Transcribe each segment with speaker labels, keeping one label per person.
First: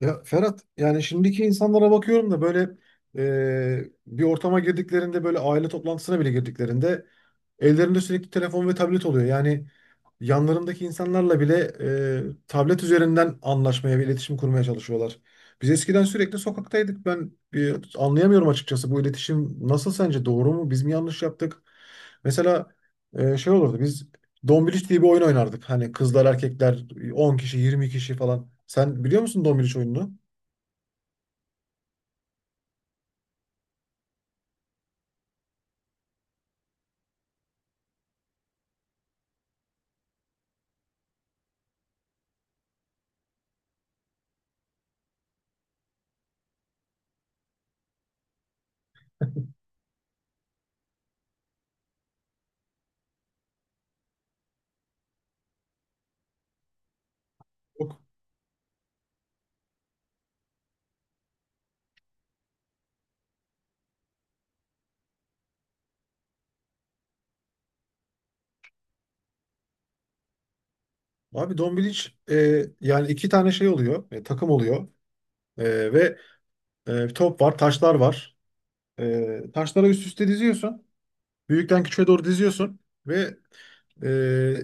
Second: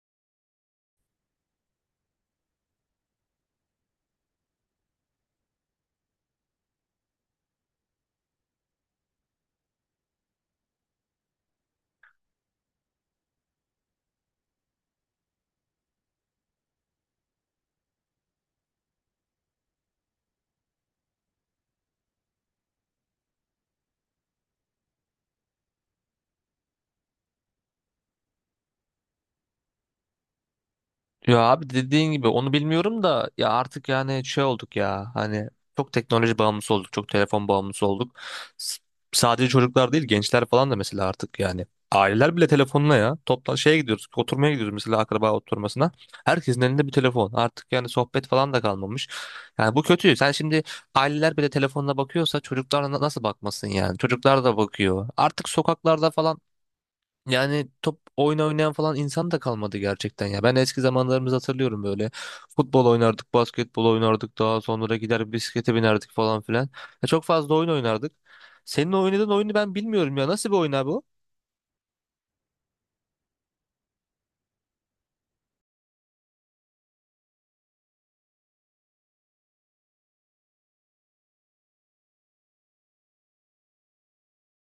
Speaker 1: Ya Ferhat, yani şimdiki insanlara bakıyorum da, böyle bir ortama girdiklerinde, böyle aile toplantısına bile girdiklerinde ellerinde sürekli telefon ve tablet oluyor. Yani yanlarındaki insanlarla bile tablet üzerinden anlaşmaya ve iletişim kurmaya çalışıyorlar. Biz eskiden sürekli sokaktaydık. Ben anlayamıyorum açıkçası, bu iletişim nasıl, sence doğru mu? Biz mi yanlış yaptık? Mesela şey olurdu, biz Dombiliç diye bir oyun oynardık. Hani kızlar, erkekler, 10 kişi, 20 kişi falan. Sen biliyor musun Dombiliç oyununu?
Speaker 2: Ya abi dediğin gibi onu bilmiyorum da ya artık olduk ya hani çok teknoloji bağımlısı olduk, çok telefon bağımlısı olduk. S- Sadece çocuklar değil, gençler falan da mesela artık yani aileler bile telefonla, ya toplan şeye gidiyoruz, oturmaya gidiyoruz mesela, akraba oturmasına herkesin elinde bir telefon, artık yani sohbet falan da kalmamış. Yani bu kötü. Sen şimdi aileler bile telefonla bakıyorsa çocuklar nasıl bakmasın? Yani çocuklar da bakıyor artık, sokaklarda falan yani
Speaker 1: Yok.
Speaker 2: top oyun oynayan falan insan da kalmadı gerçekten ya. Ben eski zamanlarımızı hatırlıyorum böyle. Futbol oynardık, basketbol oynardık, daha sonra gider bisiklete binerdik falan filan. Ya çok fazla oyun oynardık. Senin oynadığın oyunu ben bilmiyorum ya. Nasıl bir oyun abi o?
Speaker 1: Abi Dombiliç, yani iki tane şey oluyor. Takım oluyor. Ve bir top var, taşlar var. Taşları üst üste diziyorsun. Büyükten küçüğe doğru diziyorsun. Ve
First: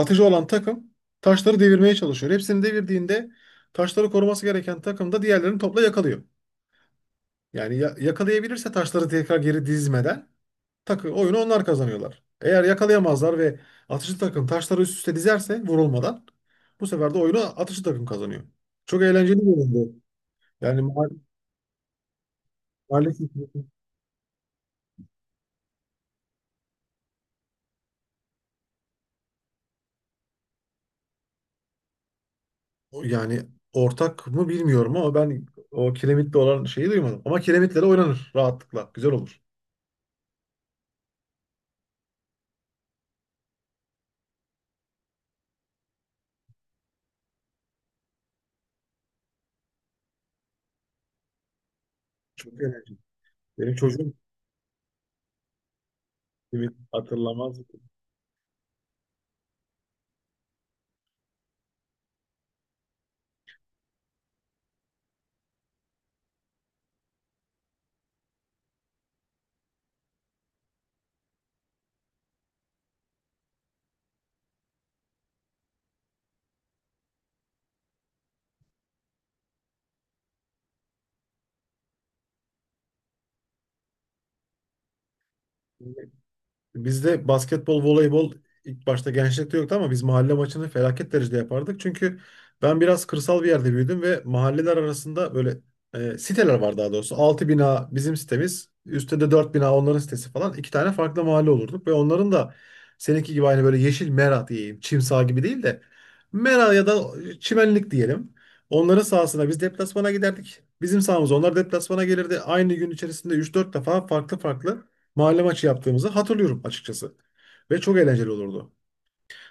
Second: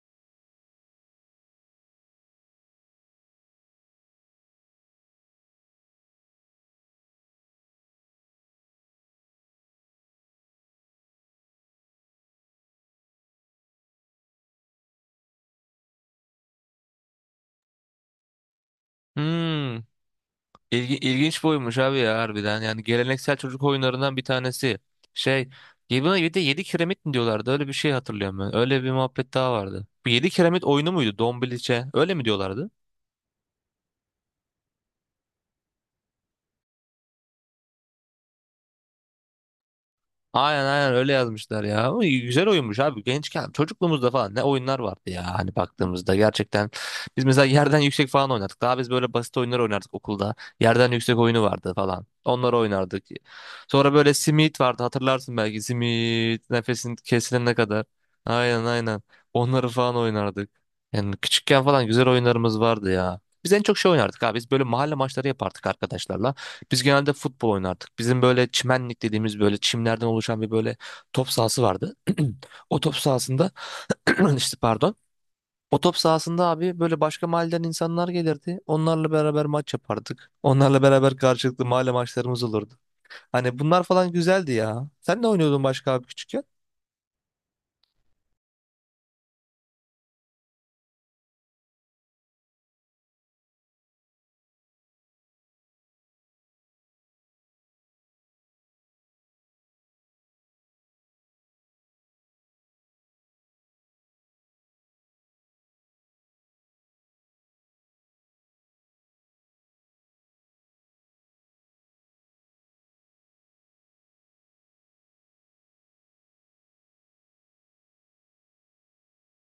Speaker 1: atıcı olan takım taşları devirmeye çalışıyor. Hepsini devirdiğinde taşları koruması gereken takım da diğerlerini topla yakalıyor. Yani yakalayabilirse taşları tekrar geri dizmeden takı, oyunu onlar kazanıyorlar. Eğer yakalayamazlar ve atıcı takım taşları üst üste dizerse vurulmadan, bu sefer de oyunu atıcı takım kazanıyor. Çok eğlenceli bir
Speaker 2: Hmm.
Speaker 1: oyundu. Yani
Speaker 2: İlgi, ilginç bir oyunmuş abi ya harbiden. Yani
Speaker 1: maalesef.
Speaker 2: geleneksel çocuk oyunlarından bir tanesi. Şey, ya buna bir de 7 kiremit mi diyorlardı? Öyle bir şey hatırlıyorum ben. Öyle bir muhabbet daha vardı. Bu 7 kiremit oyunu muydu? Dombiliçe. Öyle mi diyorlardı?
Speaker 1: Yani ortak mı bilmiyorum ama ben o kiremitle olan şeyi duymadım. Ama kiremitlere oynanır rahatlıkla. Güzel olur.
Speaker 2: Aynen aynen, öyle yazmışlar ya. Ama güzel oyunmuş abi. Gençken, çocukluğumuzda falan ne oyunlar vardı ya, hani baktığımızda gerçekten. Biz mesela yerden yüksek falan oynardık. Daha biz böyle basit oyunlar oynardık okulda. Yerden yüksek oyunu vardı falan.
Speaker 1: Çok
Speaker 2: Onları
Speaker 1: eğlenceli.
Speaker 2: oynardık.
Speaker 1: Benim
Speaker 2: Sonra
Speaker 1: çocuğum
Speaker 2: böyle simit vardı, hatırlarsın belki. Simit,
Speaker 1: kiremit
Speaker 2: nefesin kesilene
Speaker 1: hatırlamaz.
Speaker 2: kadar. Aynen aynen. Onları falan oynardık. Yani küçükken falan güzel oyunlarımız vardı ya. Biz en çok şey oynardık abi. Biz böyle mahalle maçları yapardık arkadaşlarla. Biz genelde futbol oynardık. Bizim böyle çimenlik dediğimiz, böyle çimlerden oluşan bir böyle top sahası vardı. O top sahasında işte pardon. O top sahasında abi böyle başka mahalleden insanlar gelirdi. Onlarla beraber maç yapardık. Onlarla beraber karşılıklı mahalle maçlarımız olurdu. Hani bunlar falan güzeldi ya. Sen ne oynuyordun başka abi küçükken?
Speaker 1: Bizde basketbol, voleybol ilk başta gençlikte yoktu ama biz mahalle maçını felaket derecede yapardık. Çünkü ben biraz kırsal bir yerde büyüdüm ve mahalleler arasında böyle siteler var daha doğrusu. Altı bina bizim sitemiz, üstte de 4 bina onların sitesi falan. İki tane farklı mahalle olurduk ve onların da seninki gibi aynı böyle yeşil mera diyeyim, çim saha gibi değil de mera ya da çimenlik diyelim. Onların sahasına biz deplasmana giderdik. Bizim sahamıza onlar deplasmana gelirdi. Aynı gün içerisinde üç dört defa farklı farklı mahalle maçı yaptığımızı hatırlıyorum açıkçası. Ve çok eğlenceli olurdu.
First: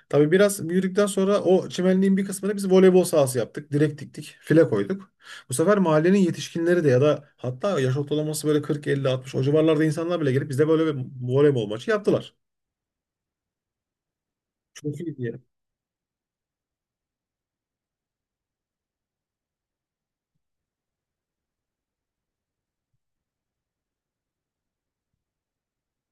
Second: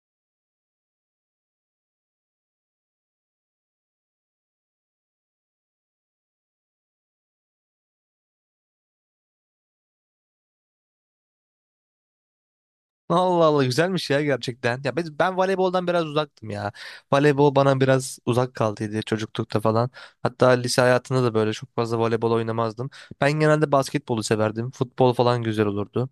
Speaker 1: Tabii biraz büyüdükten sonra o çimenliğin bir kısmını biz voleybol sahası yaptık. Direk diktik, file koyduk. Bu sefer mahallenin yetişkinleri de, ya da hatta yaş ortalaması böyle 40, 50, 60 o civarlarda insanlar bile gelip bize böyle bir voleybol maçı yaptılar.
Speaker 2: Allah Allah, güzelmiş ya gerçekten.
Speaker 1: Çok iyiydi
Speaker 2: Ben
Speaker 1: ya.
Speaker 2: voleyboldan biraz uzaktım ya. Voleybol bana biraz uzak kaldıydı çocuklukta falan. Hatta lise hayatında da böyle çok fazla voleybol oynamazdım. Ben genelde basketbolu severdim. Futbol falan güzel olurdu.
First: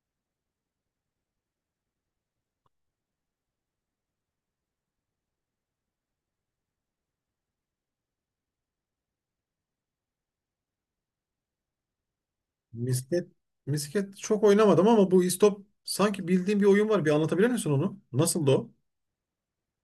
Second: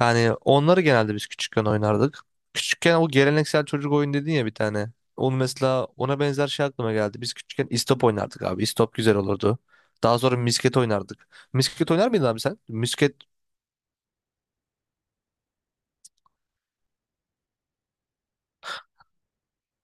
Speaker 2: Yani onları genelde biz küçükken oynardık. Küçükken o geleneksel çocuk oyun dedin ya bir tane. Onu mesela, ona benzer şey aklıma geldi. Biz küçükken istop oynardık abi. İstop güzel olurdu. Daha sonra misket oynardık. Misket oynar mıydın abi sen?
Speaker 1: Misket, misket çok oynamadım ama bu istop sanki bildiğim bir oyun var. Bir anlatabilir misin onu? Nasıldı o?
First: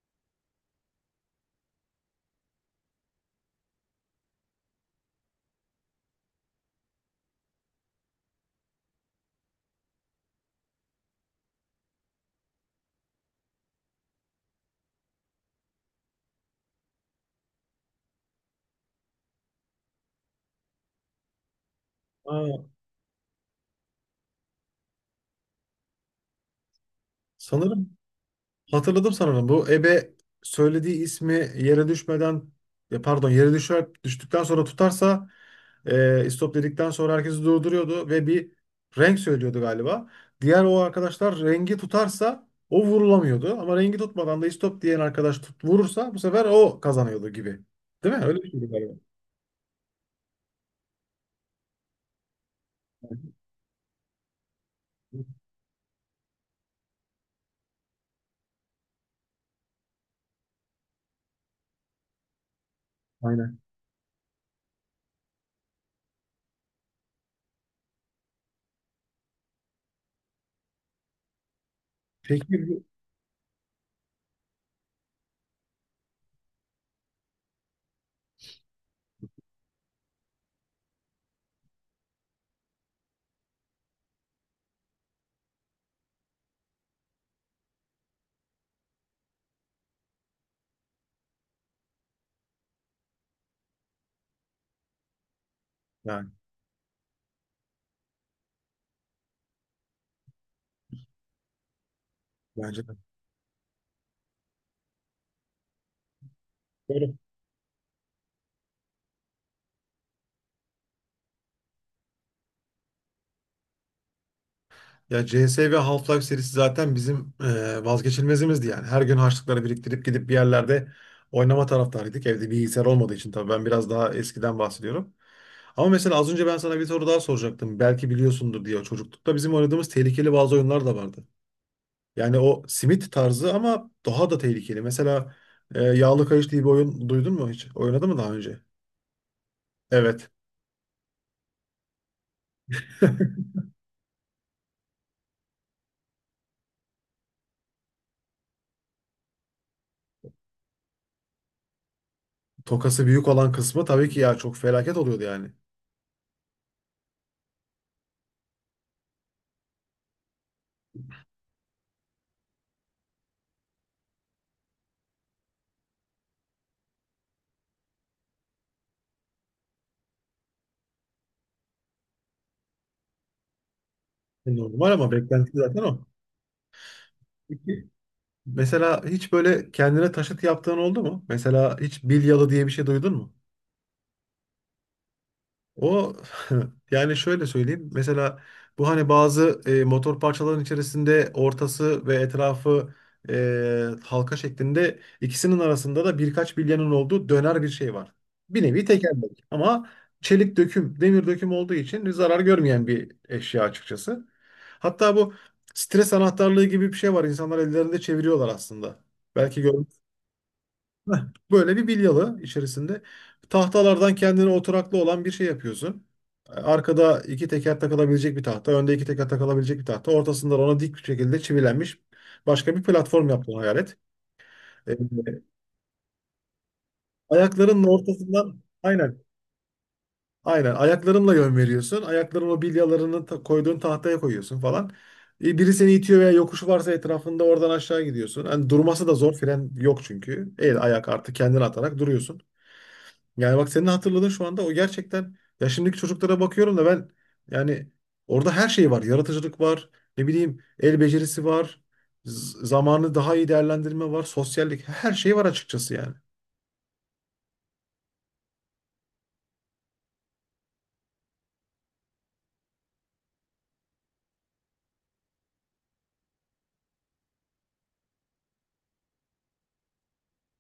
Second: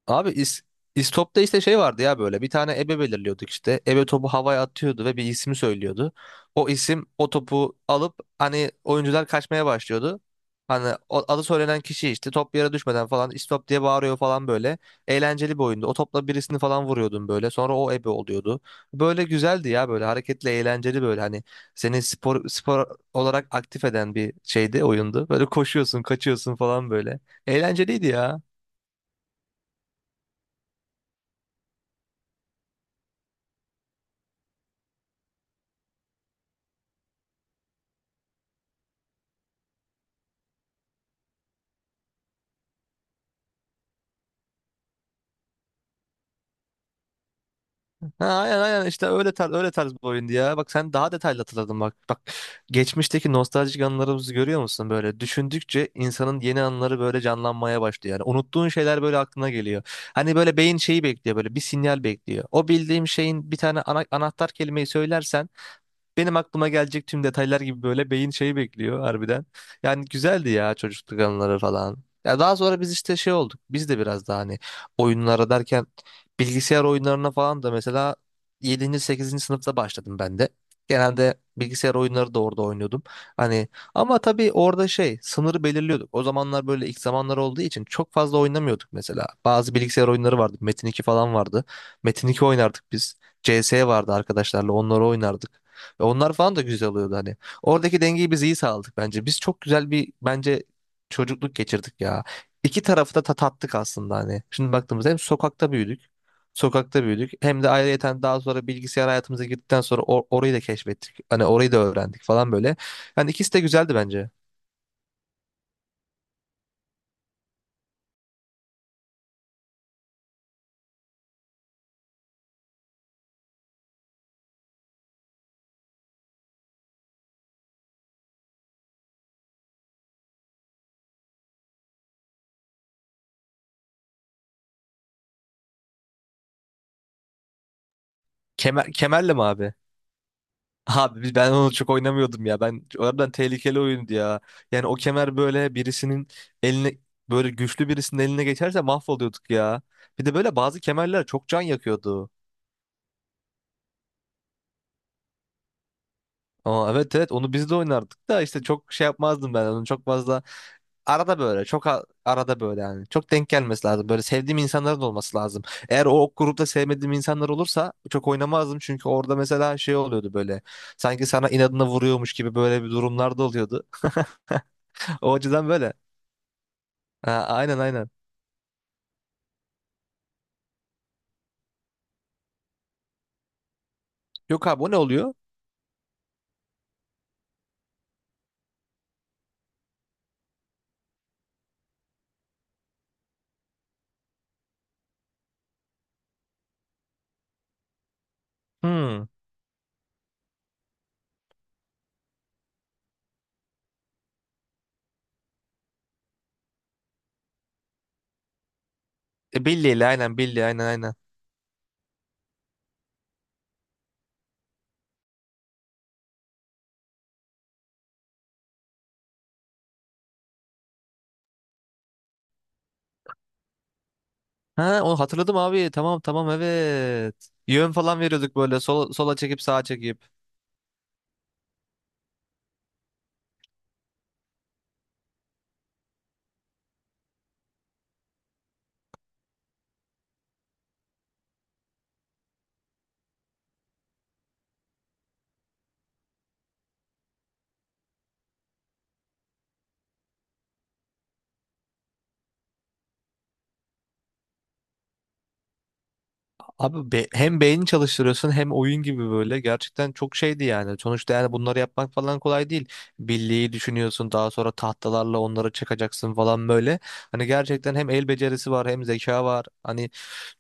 Speaker 2: Abi is, İstop'ta işte şey vardı ya, böyle bir tane ebe belirliyorduk işte. Ebe topu havaya atıyordu ve bir ismi söylüyordu. O isim o topu alıp, hani oyuncular kaçmaya başlıyordu. Hani adı söylenen kişi işte top yere düşmeden falan istop diye bağırıyor falan böyle. Eğlenceli bir oyundu. O topla birisini falan vuruyordun böyle. Sonra o ebe oluyordu. Böyle güzeldi ya, böyle hareketli, eğlenceli, böyle hani seni spor
Speaker 1: Aa,
Speaker 2: spor olarak aktif eden bir şeydi, oyundu. Böyle koşuyorsun, kaçıyorsun falan böyle.
Speaker 1: sanırım
Speaker 2: Eğlenceliydi ya.
Speaker 1: hatırladım sanırım. Bu ebe söylediği ismi yere düşmeden, ya pardon, yere düşer, düştükten sonra tutarsa stop dedikten sonra herkesi durduruyordu ve bir renk söylüyordu galiba. Diğer o arkadaşlar rengi tutarsa o vurulamıyordu. Ama rengi tutmadan da istop diyen arkadaş tut, vurursa bu sefer o kazanıyordu gibi. Değil mi?
Speaker 2: Ha,
Speaker 1: Öyle bir
Speaker 2: aynen
Speaker 1: şeydi
Speaker 2: aynen,
Speaker 1: galiba.
Speaker 2: işte öyle tarz bir oyundu ya. Bak sen daha detaylı hatırladın bak. Bak geçmişteki nostaljik anılarımızı görüyor musun böyle? Düşündükçe insanın yeni anıları böyle canlanmaya başlıyor. Yani unuttuğun şeyler böyle aklına geliyor. Hani böyle beyin şeyi bekliyor, böyle bir sinyal bekliyor. O bildiğim şeyin bir
Speaker 1: Aynen.
Speaker 2: tane anahtar kelimeyi söylersen benim aklıma gelecek tüm detaylar gibi, böyle beyin şeyi bekliyor harbiden. Yani güzeldi ya çocukluk anıları falan. Ya daha
Speaker 1: Peki
Speaker 2: sonra biz işte şey olduk. Biz de biraz daha hani oyunlara derken bilgisayar oyunlarına falan da mesela yedinci, sekizinci sınıfta başladım ben de. Genelde bilgisayar oyunları da orada oynuyordum. Hani ama tabii orada şey, sınırı belirliyorduk. O zamanlar böyle ilk zamanlar olduğu için çok fazla oynamıyorduk mesela. Bazı bilgisayar oyunları vardı. Metin 2 falan vardı. Metin 2 oynardık biz. CS vardı, arkadaşlarla onları oynardık. Ve
Speaker 1: yani,
Speaker 2: onlar falan da güzel oluyordu hani. Oradaki dengeyi biz iyi sağladık bence. Biz çok güzel bir bence çocukluk geçirdik ya. İki
Speaker 1: bence de.
Speaker 2: tarafı da tat aslında hani. Şimdi baktığımızda hem sokakta büyüdük. Sokakta
Speaker 1: Doğru.
Speaker 2: büyüdük. Hem de ayrıyeten daha sonra bilgisayar hayatımıza girdikten sonra orayı da keşfettik. Hani orayı da öğrendik falan böyle. Yani ikisi de güzeldi bence.
Speaker 1: Ya CS ve Half-Life serisi zaten bizim vazgeçilmezimizdi yani. Her gün harçlıkları biriktirip gidip bir yerlerde oynama taraftarıydık. Evde bilgisayar olmadığı için, tabii ben biraz daha eskiden bahsediyorum. Ama mesela az önce ben sana bir soru daha soracaktım. Belki biliyorsundur diye, çocuklukta bizim oynadığımız tehlikeli bazı oyunlar da vardı. Yani o simit tarzı ama daha da tehlikeli. Mesela Yağlı Kayış diye bir oyun duydun mu hiç? Oynadın mı daha önce?
Speaker 2: Kemer, kemerle mi abi?
Speaker 1: Evet.
Speaker 2: Ben onu çok oynamıyordum ya. Ben oradan tehlikeli oyundu ya. Yani o kemer böyle birisinin eline böyle güçlü birisinin eline geçerse mahvoluyorduk ya. Bir de böyle bazı kemerler çok can yakıyordu.
Speaker 1: Tokası büyük olan kısmı tabii ki ya, çok felaket oluyordu yani.
Speaker 2: Aa, evet evet, onu biz de oynardık da işte çok şey yapmazdım ben onu çok fazla, arada böyle çok arada böyle, yani çok denk gelmesi lazım, böyle sevdiğim insanların olması lazım. Eğer o ok grupta sevmediğim insanlar olursa çok oynamazdım, çünkü orada mesela şey oluyordu böyle, sanki sana inadına vuruyormuş gibi böyle bir durumlar da oluyordu.
Speaker 1: Normal, ama
Speaker 2: O
Speaker 1: beklenti
Speaker 2: açıdan
Speaker 1: zaten
Speaker 2: böyle.
Speaker 1: o.
Speaker 2: Ha, aynen aynen.
Speaker 1: Mesela hiç böyle kendine taşıt yaptığın oldu mu? Mesela hiç bilyalı diye bir şey duydun mu?
Speaker 2: Yok abi, o ne oluyor?
Speaker 1: O yani, şöyle söyleyeyim. Mesela bu hani bazı motor parçaların içerisinde ortası ve etrafı halka şeklinde, ikisinin arasında da birkaç bilyanın olduğu döner bir şey var. Bir nevi
Speaker 2: Hmm.
Speaker 1: tekerlek ama çelik döküm, demir döküm olduğu için zarar görmeyen bir eşya açıkçası. Hatta bu stres anahtarlığı gibi bir şey var. İnsanlar ellerinde çeviriyorlar aslında.
Speaker 2: E,
Speaker 1: Belki gör.
Speaker 2: Billy ile aynen, Billy, aynen aynen.
Speaker 1: Heh, böyle bir bilyalı içerisinde tahtalardan kendine oturaklı olan bir şey yapıyorsun. Arkada iki teker takılabilecek bir tahta, önde iki teker takılabilecek bir tahta. Ortasında ona dik bir şekilde çivilenmiş başka bir platform yaptığını hayal et. Ee,
Speaker 2: Ha, onu hatırladım abi. Tamam tamam, evet.
Speaker 1: ayaklarının
Speaker 2: Yön falan veriyorduk
Speaker 1: ortasından,
Speaker 2: böyle, sola,
Speaker 1: aynen
Speaker 2: sola çekip, sağa çekip.
Speaker 1: aynen ayaklarınla yön veriyorsun. Ayaklarını o bilyalarını koyduğun tahtaya koyuyorsun falan. Biri seni itiyor veya yokuşu varsa etrafında, oradan aşağı gidiyorsun. Hani durması da zor, fren yok çünkü. El ayak artık, kendini atarak duruyorsun. Yani bak, senin hatırladığın şu anda o gerçekten ya, şimdiki çocuklara bakıyorum da ben, yani orada her şey var. Yaratıcılık var. Ne bileyim, el becerisi var. Zamanı daha iyi değerlendirme var. Sosyallik, her şey var açıkçası yani.
Speaker 2: Abi hem beyni çalıştırıyorsun hem oyun gibi, böyle gerçekten çok şeydi yani. Sonuçta yani bunları yapmak falan kolay değil. Birliği düşünüyorsun, daha sonra tahtalarla onları çakacaksın falan böyle. Hani gerçekten hem el becerisi var hem zeka var. Hani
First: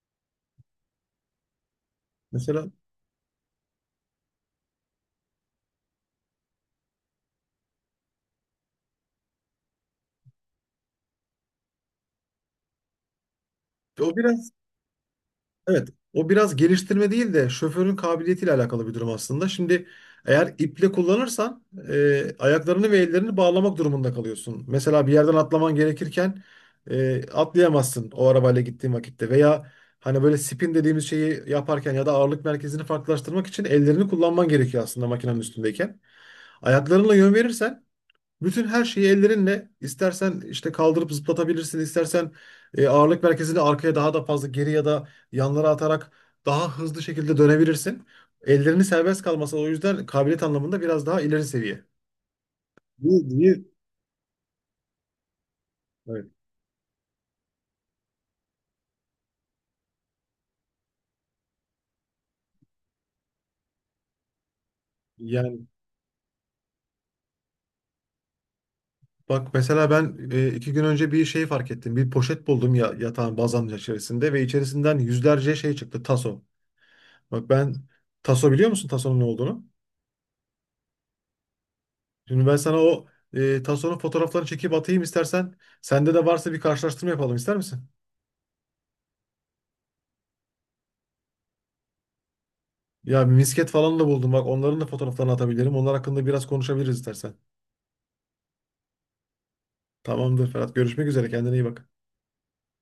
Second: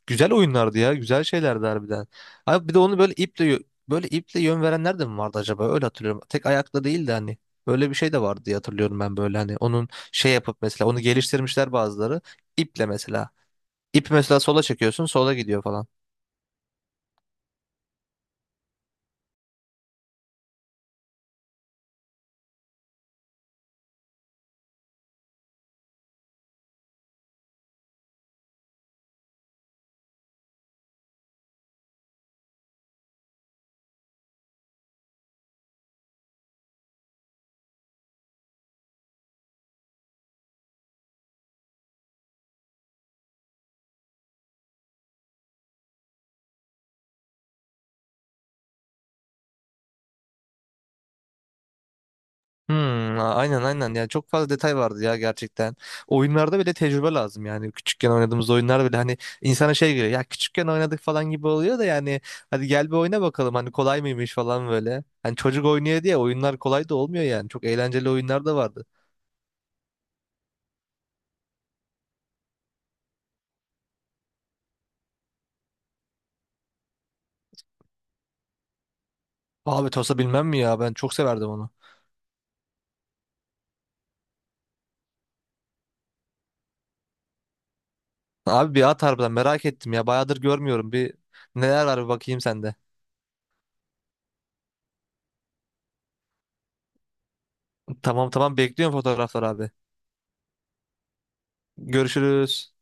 Speaker 2: güzel oyunlardı ya, güzel şeylerdi harbiden. Abi
Speaker 1: Mesela
Speaker 2: bir de onu böyle böyle iple yön verenler de mi vardı acaba, öyle hatırlıyorum. Tek ayakla değil de hani. Böyle bir şey de vardı diye hatırlıyorum ben, böyle hani onun şey yapıp mesela onu geliştirmişler bazıları, iple mesela. İp
Speaker 1: o
Speaker 2: mesela,
Speaker 1: biraz
Speaker 2: sola çekiyorsun sola gidiyor falan.
Speaker 1: Evet, o biraz geliştirme değil de şoförün kabiliyetiyle alakalı bir durum aslında. Şimdi eğer iple kullanırsan ayaklarını ve ellerini bağlamak durumunda kalıyorsun. Mesela bir yerden atlaman gerekirken atlayamazsın o arabayla gittiğin vakitte, veya hani böyle spin dediğimiz şeyi yaparken, ya da ağırlık merkezini farklılaştırmak için ellerini kullanman gerekiyor aslında makinenin üstündeyken. Ayaklarınla yön verirsen bütün her şeyi, ellerinle istersen işte kaldırıp zıplatabilirsin, istersen ağırlık merkezini arkaya daha da fazla geri ya da yanlara atarak daha hızlı şekilde dönebilirsin. Ellerini serbest kalması, o yüzden kabiliyet anlamında biraz daha ileri seviye.
Speaker 2: Hmm,
Speaker 1: Bu niye?
Speaker 2: aynen aynen, yani çok fazla detay vardı ya gerçekten.
Speaker 1: Evet.
Speaker 2: Oyunlarda bile tecrübe lazım yani. Küçükken oynadığımız oyunlar bile hani insana şey geliyor ya, küçükken oynadık falan gibi oluyor da, yani hadi gel bir oyna bakalım hani, kolay mıymış falan böyle. Hani
Speaker 1: Yani
Speaker 2: çocuk oynuyor diye oyunlar kolay da olmuyor yani. Çok eğlenceli oyunlar da vardı.
Speaker 1: bak mesela ben 2 gün önce bir şey fark ettim. Bir poşet buldum ya yatağın bazanın içerisinde, ve içerisinden yüzlerce şey çıktı, taso. Bak ben taso, biliyor musun tasonun ne olduğunu?
Speaker 2: Abi Tosa bilmem mi ya, ben çok severdim onu.
Speaker 1: Şimdi ben sana o Tason'un fotoğraflarını çekip atayım istersen. Sende de varsa bir karşılaştırma yapalım ister misin?
Speaker 2: Abi bir at, harbiden merak ettim ya, bayağıdır görmüyorum. Bir neler var bir bakayım sende.
Speaker 1: Ya bir misket falan da buldum, bak onların da fotoğraflarını atabilirim. Onlar hakkında biraz konuşabiliriz istersen.
Speaker 2: Tamam tamam, bekliyorum fotoğraflar abi.
Speaker 1: Tamamdır Ferhat. Görüşmek üzere. Kendine iyi bak.
Speaker 2: Görüşürüz.